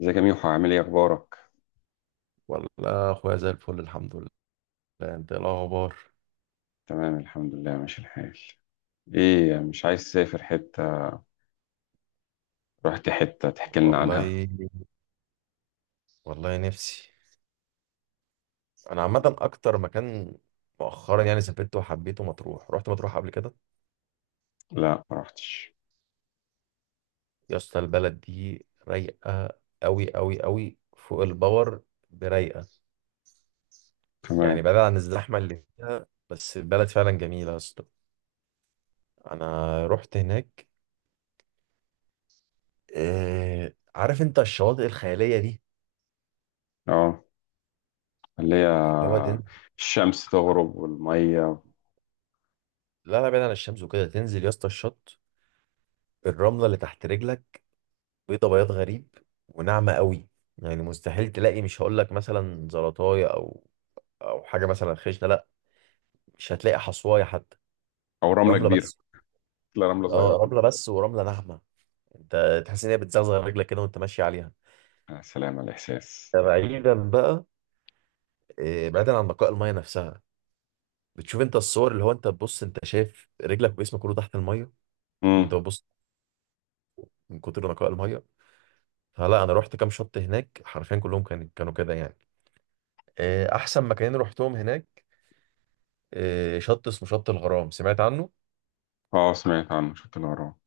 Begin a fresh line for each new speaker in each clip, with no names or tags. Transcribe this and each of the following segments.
ازيك يا ميحو؟ عامل ايه؟ اخبارك؟
والله اخويا زي الفل، الحمد لله. انت إيه الاخبار؟
تمام الحمد لله ماشي الحال. ايه مش عايز تسافر حتة؟ رحت حتة تحكي لنا عنها؟
والله. والله نفسي. انا عامه اكتر مكان مؤخرا يعني سافرته وحبيته مطروح، رحت مطروح قبل كده.
لا ما رحتش.
يا اسطى البلد دي رايقه قوي قوي قوي، فوق الباور. برايقه.
تمام.
يعني بعيد عن الزحمه اللي فيها، بس البلد فعلا جميله يا اسطى. انا رحت هناك. عارف انت الشواطئ الخياليه دي.
اه، اللي هي
اللي هو تنزل.
الشمس تغرب والمية.
لا لا، بعيد عن الشمس وكده، تنزل يا اسطى الشط، الرمله اللي تحت رجلك بيضة بياض غريب، وناعمة قوي. يعني مستحيل تلاقي، مش هقول لك مثلا زلطاية او او حاجة مثلا خشنة، لا. مش هتلاقي حصواية حتى.
او رملة
رملة
كبيرة؟
بس.
لا رملة صغيرة
اه رملة
كلها.
بس، ورملة ناعمة. انت تحس ان هي بتزغزغ رجلك كده وانت ماشي عليها.
يا سلام على الاحساس.
ده بعيدا بقى، بعيدا عن نقاء المية نفسها. بتشوف انت الصور اللي هو انت تبص، انت شايف رجلك وجسمك كله تحت المية وانت
امم
بتبص، من كتر نقاء المية. فلا انا رحت كام شط هناك، حرفيا كلهم كانوا كده يعني. احسن مكانين رحتهم هناك، شط اسمه شط الغرام، سمعت عنه.
اه سمعت عنه، شفت اللي وراه.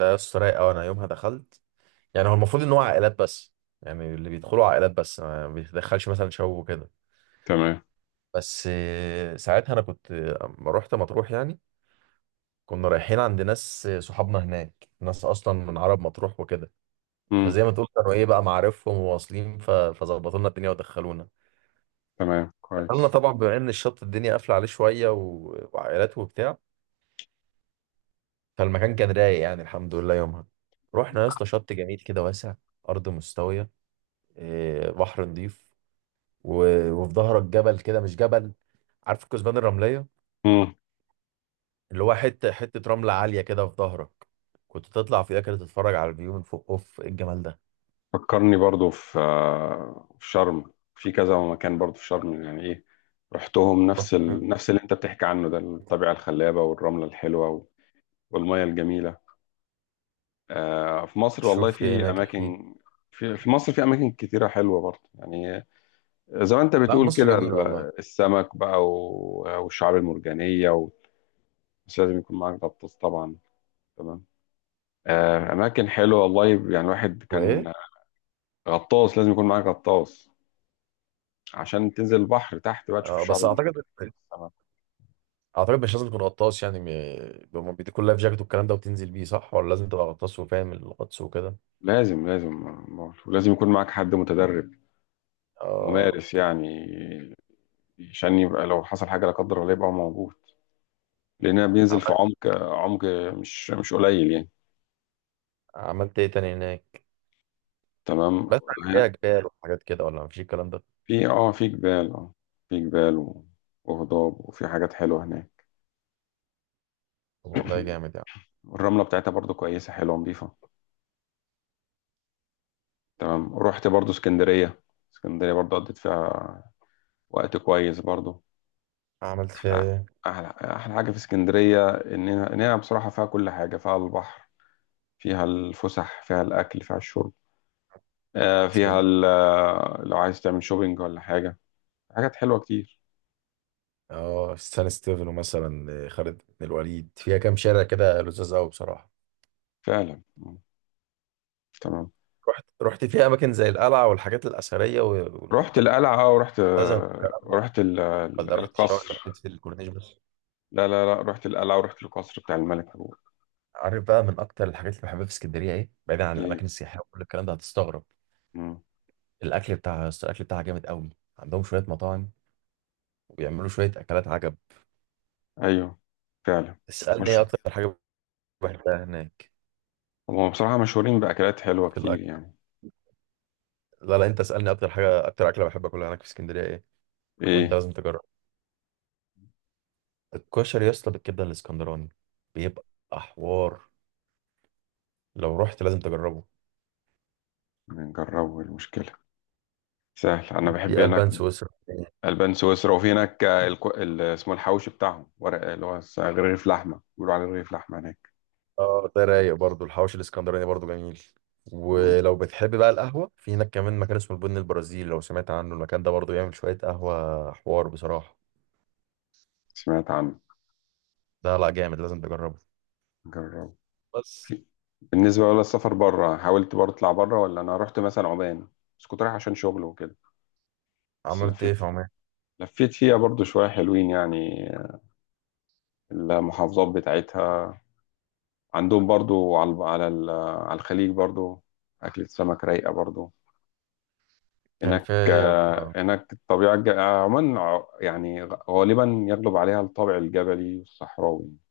ده يا اسطى رايق قوي. انا يومها دخلت، يعني هو المفروض ان هو عائلات بس، يعني اللي بيدخلوا عائلات بس، ما بيتدخلش مثلا شباب وكده.
تمام.
بس ساعتها انا كنت، اما رحت مطروح يعني كنا رايحين عند ناس صحابنا هناك، ناس اصلا من عرب مطروح وكده.
امم
فزي ما تقول كانوا ايه بقى، معارفهم وواصلين، فظبطوا لنا الدنيا ودخلونا.
تمام
دخلنا
كويس.
طبعا بما ان الشط الدنيا قافله عليه شويه وعائلات وبتاع، فالمكان كان رايق يعني، الحمد لله يومها. رحنا يا اسطى شط جميل كده، واسع، ارض مستويه، بحر نضيف، وفي ظهرك جبل كده، مش جبل، عارف الكثبان الرمليه اللي هو حته حته رمله عاليه كده في ظهرك. كنت تطلع فيها كده تتفرج على الفيو من فوق، اوف إيه الجمال ده.
فكرني برضو في في شرم، في كذا مكان برضو في شرم. يعني ايه رحتهم، نفس
رحت-
نفس اللي انت بتحكي عنه ده، الطبيعة الخلابة والرملة الحلوة والمية الجميلة. آه في مصر والله
شفت ايه
في
هناك، احكي لي.
أماكن. في في مصر في أماكن كتيرة حلوة برضو يعني، زي ما انت
لا
بتقول
مصر
كده
جميله والله.
السمك بقى والشعاب المرجانية و... بس لازم يكون معاك غطاس طبعا. تمام. آه، أماكن حلوة والله يعني، الواحد
وايه؟
كان. غطاس، لازم يكون معاك غطاس عشان تنزل البحر تحت بقى تشوف
آه
الشعاب
بس اعتقد،
المرجانية والسمك.
اعتقد مش لازم تكون غطاس يعني، هما بيديكوا اللايف جاكيت والكلام ده وتنزل بيه، صح؟ ولا لازم تبقى غطاس وفاهم الغطس وكده؟
لازم لازم. بقول، ولازم يكون معاك حد متدرب،
اه.
ممارس يعني، عشان يبقى لو حصل حاجة لا قدر الله يبقى موجود. لأنها بينزل في عمق، عمق مش قليل يعني.
عملت ايه تاني هناك؟
تمام.
بس عن ايه، جبال وحاجات كده ولا مفيش الكلام ده؟
في اه في جبال اه، في جبال وهضاب، وفي حاجات حلوة هناك.
طب والله جامد يعني.
والرملة بتاعتها برضو كويسة حلوة نظيفة. تمام. رحت برضو اسكندرية، اسكندرية برضو قضيت فيها وقت كويس برضو.
عملت فيها
أحلى
ايه؟
أحلى حاجة في اسكندرية إننا بصراحة فيها كل حاجة، فيها البحر، فيها الفسح، فيها الأكل، فيها الشرب، فيها
اسكندريه.
لو عايز تعمل شوبينج ولا حاجة. حاجات حلوة كتير.
اه سان ستيفانو مثلا، خالد بن الوليد، فيها كام شارع كده لذاذ قوي بصراحه.
فعلا. مم. تمام.
رحت فيها اماكن زي القلعه والحاجات الاثريه والمنتزه
رحت القلعة أه، ورحت
والكلام ده،
رحت
ولا رحت الشوارع اللي
القصر.
لفيت في الكورنيش بس؟
لا لا لا، رحت القلعة ورحت القصر بتاع الملك عبود.
عارف بقى من اكتر الحاجات اللي بحبها في اسكندريه ايه بعيدا عن الاماكن
إيه؟
السياحيه وكل الكلام ده؟ هتستغرب.
مم.
الاكل بتاعها، الاكل بتاعها جامد قوي. عندهم شويه مطاعم وبيعملوا شويه اكلات عجب.
أيوه، فعلا
اسالني ايه
مشهور.
اكتر حاجه بحبها هناك
هم بصراحة مشهورين بأكلات حلوة
في
كتير
الاكل.
يعني.
لا لا، انت اسالني اكتر حاجه، اكتر اكله بحب اكلها هناك في اسكندريه ايه، وانت
إيه؟
لازم تجرب. الكشري يا اسطى بالكبده الاسكندراني، بيبقى حوار. لو رحت لازم تجربه.
نجربوا، المشكلة سهل، أنا بحب
وفي
هناك.
البان سويسرا.
البان سويسرا، وفي هناك اسمه الحواوشي بتاعهم، ورق اللي هو رغيف لحمه، بيقولوا عليه رغيف لحمه هناك.
اه، ده رايق برضه الحواوشي الاسكندراني برضه جميل.
مم.
ولو بتحب بقى القهوه، في هناك كمان مكان اسمه البن البرازيلي، لو سمعت عنه، المكان ده برضه بيعمل شويه قهوه حوار بصراحه.
سمعت عنه.
ده لا جامد، لازم تجربه.
جرب.
بس.
في... بالنسبه بقى للسفر بره، حاولت برضه اطلع بره، ولا انا رحت مثلا عمان، بس كنت رايح عشان شغل وكده. بس
عملت ايه
لفيت
في عمان؟
لفيت فيها برضه شويه حلوين يعني، المحافظات بتاعتها. عندهم برضه على الب- على ال- على الخليج برضه اكلة سمك رايقه برضه
كان
هناك.
فيا،
آه، هناك الطبيعة الج- آه، عموما يعني غالبا يغلب عليها الطابع الجبلي والصحراوي،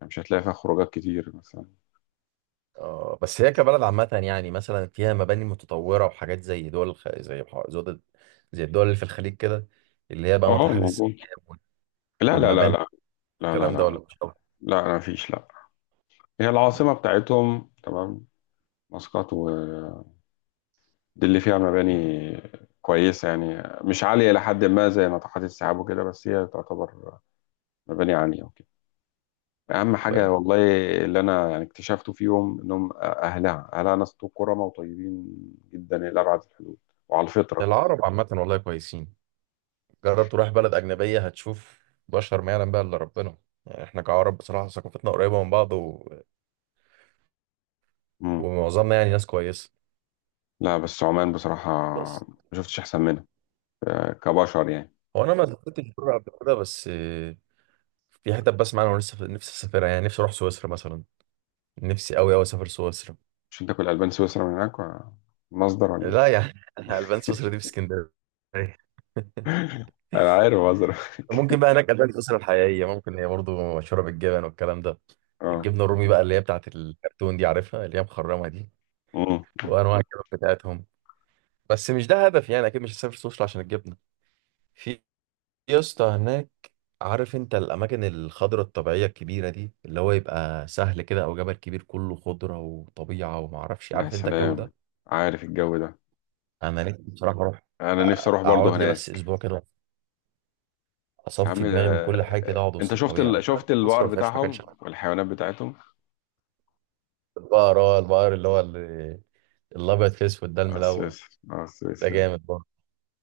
يعني مش هتلاقي فيها خروجات كتير مثلا.
آه بس هي كبلد عامة يعني مثلا فيها مباني متطورة وحاجات زي دول الخ... زي بح- زود... زي الدول اللي في الخليج كده، اللي هي بقى
اه
ناطحات السحاب
موجود.
وال-
لا لا لا
والمباني
لا، لا لا
والكلام ده،
لا،
ولا مش قوي؟
لا ما فيش لا. هي العاصمة بتاعتهم، تمام، مسقط، ودي اللي فيها مباني كويسة يعني مش عالية إلى حد ما زي ناطحات السحاب وكده، بس هي تعتبر مباني عالية. اهم
ولا
حاجه
إيه؟
والله اللي انا يعني اكتشفته فيهم انهم اهلها ناس كرمى وطيبين جدا الى ابعد الحدود، وعلى الفطره كده.
العرب عامة والله كويسين. جرب تروح بلد أجنبية هتشوف بشر ما يعلم بقى إلا ربنا. يعني إحنا كعرب بصراحة ثقافتنا قريبة من بعض، و...
امم
ومعظمنا يعني ناس كويسة.
لا بس عمان بصراحه
بس.
ما شفتش احسن منها، آه، كبشر يعني.
هو أنا ما سافرتش بره قبل كده، بس في حتت بسمع أنا ولسه نفسي أسافرها، يعني نفسي أروح سويسرا مثلا. نفسي أوي أوي أسافر سويسرا.
مش انت كل البان سويسرا من هناك مصدر، ولا
لا
ايه؟
يعني البان سويسرا دي في اسكندريه.
انا عارف مصدر.
ممكن بقى هناك البان سويسرا الحقيقيه، ممكن هي برضو مشهوره بالجبن والكلام ده.
اه.
الجبنه الرومي بقى اللي هي بتاعت الكرتون دي عارفها، اللي هي مخرمه دي،
امم
وانواع الجبن بتاعتهم. بس مش ده هدف، يعني اكيد مش هسافر سويسرا عشان الجبنه. في يا اسطى هناك، عارف انت الاماكن الخضراء الطبيعيه الكبيره دي، اللي هو يبقى سهل كده او جبل كبير كله خضره وطبيعه وما اعرفش،
يا
عارف انت الجو
سلام،
ده؟
عارف الجو ده،
انا نفسي بصراحه
انا نفسي اروح برضو
اقعد لي بس
هناك.
اسبوع كده،
يا عم،
اصفي دماغي من كل حاجه، كده اقعد
انت
وسط
شفت
الطبيعه. مش عارف
شفت
مصر
البقر
ما فيهاش مكان شبه.
بتاعهم والحيوانات بتاعتهم.
البقر، اه البقر اللي هو الابيض في اسود ده
على
الملون،
السويسري على
ده
السويسري
جامد برضه.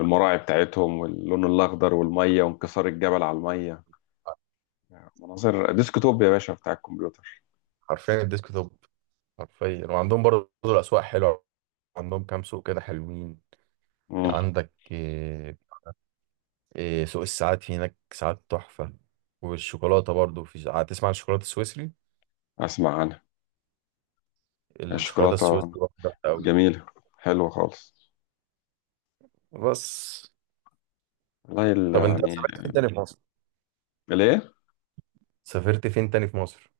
المراعي بتاعتهم واللون الاخضر والميه وانكسار الجبل على الميه، مناظر ديسكتوب يا باشا بتاع الكمبيوتر.
حرفيا الديسك توب، حرفيا. وعندهم برضه الاسواق حلوه، عندهم كام سوق كده حلوين.
امم
عندك إيه؟ إيه سوق الساعات في هناك، ساعات تحفه. والشوكولاته برضه، في ساعات تسمع عن الشوكولاته السويسري،
اسمع عنها.
الشوكولاته
الشوكولاته
السويسري برضه تحفه قوي.
جميله، حلوه خالص.
بس.
والله
طب انت
يعني.
سافرت فين تاني في مصر؟
ليه؟
سافرت فين تاني في مصر؟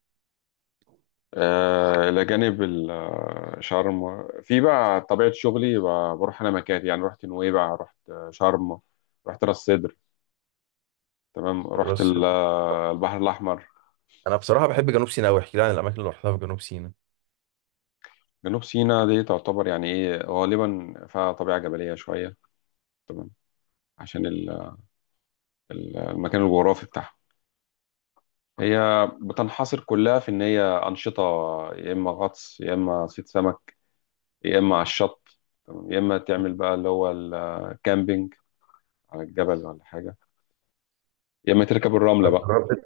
آه، الى جانب شرم، في بقى طبيعه شغلي بروح انا مكاتب يعني، رحت نويبع، رحت شرم، رحت راس سدر. تمام. رحت
راس.
البحر الاحمر.
انا بصراحه بحب جنوب سيناء قوي، احكي لي عن الاماكن اللي رحتها في جنوب سيناء.
جنوب سيناء دي تعتبر يعني ايه، غالبا فيها طبيعه جبليه شويه. تمام. عشان ال، المكان الجغرافي بتاعها، هي بتنحصر كلها في ان هي انشطه، يا اما غطس، يا اما صيد سمك، يا اما على الشط، تمام؟ يا اما تعمل بقى اللي هو الكامبينج على الجبل ولا حاجه، يا اما تركب الرمله بقى.
جربت،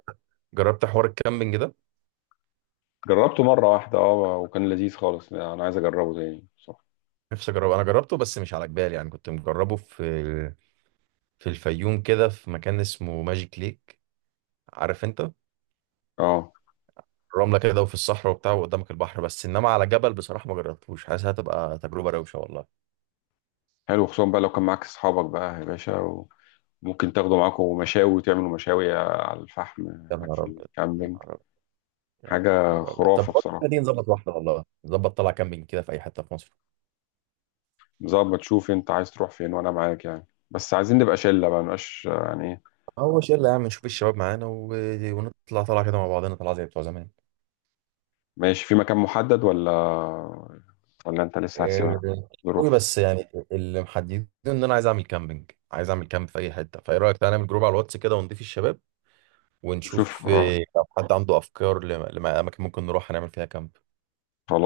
جربت حوار الكامبينج ده؟
جربته مره واحده اه، وكان لذيذ خالص، انا عايز اجربه تاني، صح.
نفسي اجربه. انا جربته بس مش على جبال، يعني كنت مجربه في في الفيوم كده، في مكان اسمه ماجيك ليك، عارف انت؟
اه.
رمله كده وفي الصحراء وبتاع وقدامك البحر، بس انما على جبل بصراحه ما جربتوش، حاسس هتبقى تجربه روشه والله.
حلو، خصوصا بقى لو كان معاك اصحابك بقى يا باشا، وممكن تاخدوا معاكم مشاوي وتعملوا مشاوي على الفحم
يا
هناك في
نهار ابيض، يا
الكامبينج.
نهار ابيض، يا
حاجه
نهار ابيض. طب
خرافه
بقول لك
بصراحه.
إيه، دي نظبط واحده والله، نظبط طلع كامبينج كده في اي حته في مصر.
ظبط. شوف انت عايز تروح فين وانا معاك يعني، بس عايزين نبقى شله بقى، مبقاش يعني ايه.
هو شله يا عم، نشوف الشباب معانا، و... ونطلع طلع كده مع بعضنا طلع زي بتوع زمان.
ماشي. في مكان محدد، ولا ولا انت لسه هتسيبها
قوي،
ظروف؟
بس يعني اللي محددين ان انا عايز اعمل كامبينج، عايز اعمل كامب في اي حته. فايه رايك، تعالى نعمل جروب على الواتس كده ونضيف الشباب،
شوف.
ونشوف لو حد عنده افكار لاماكن ممكن نروح هنعمل فيها كامب.
خلاص.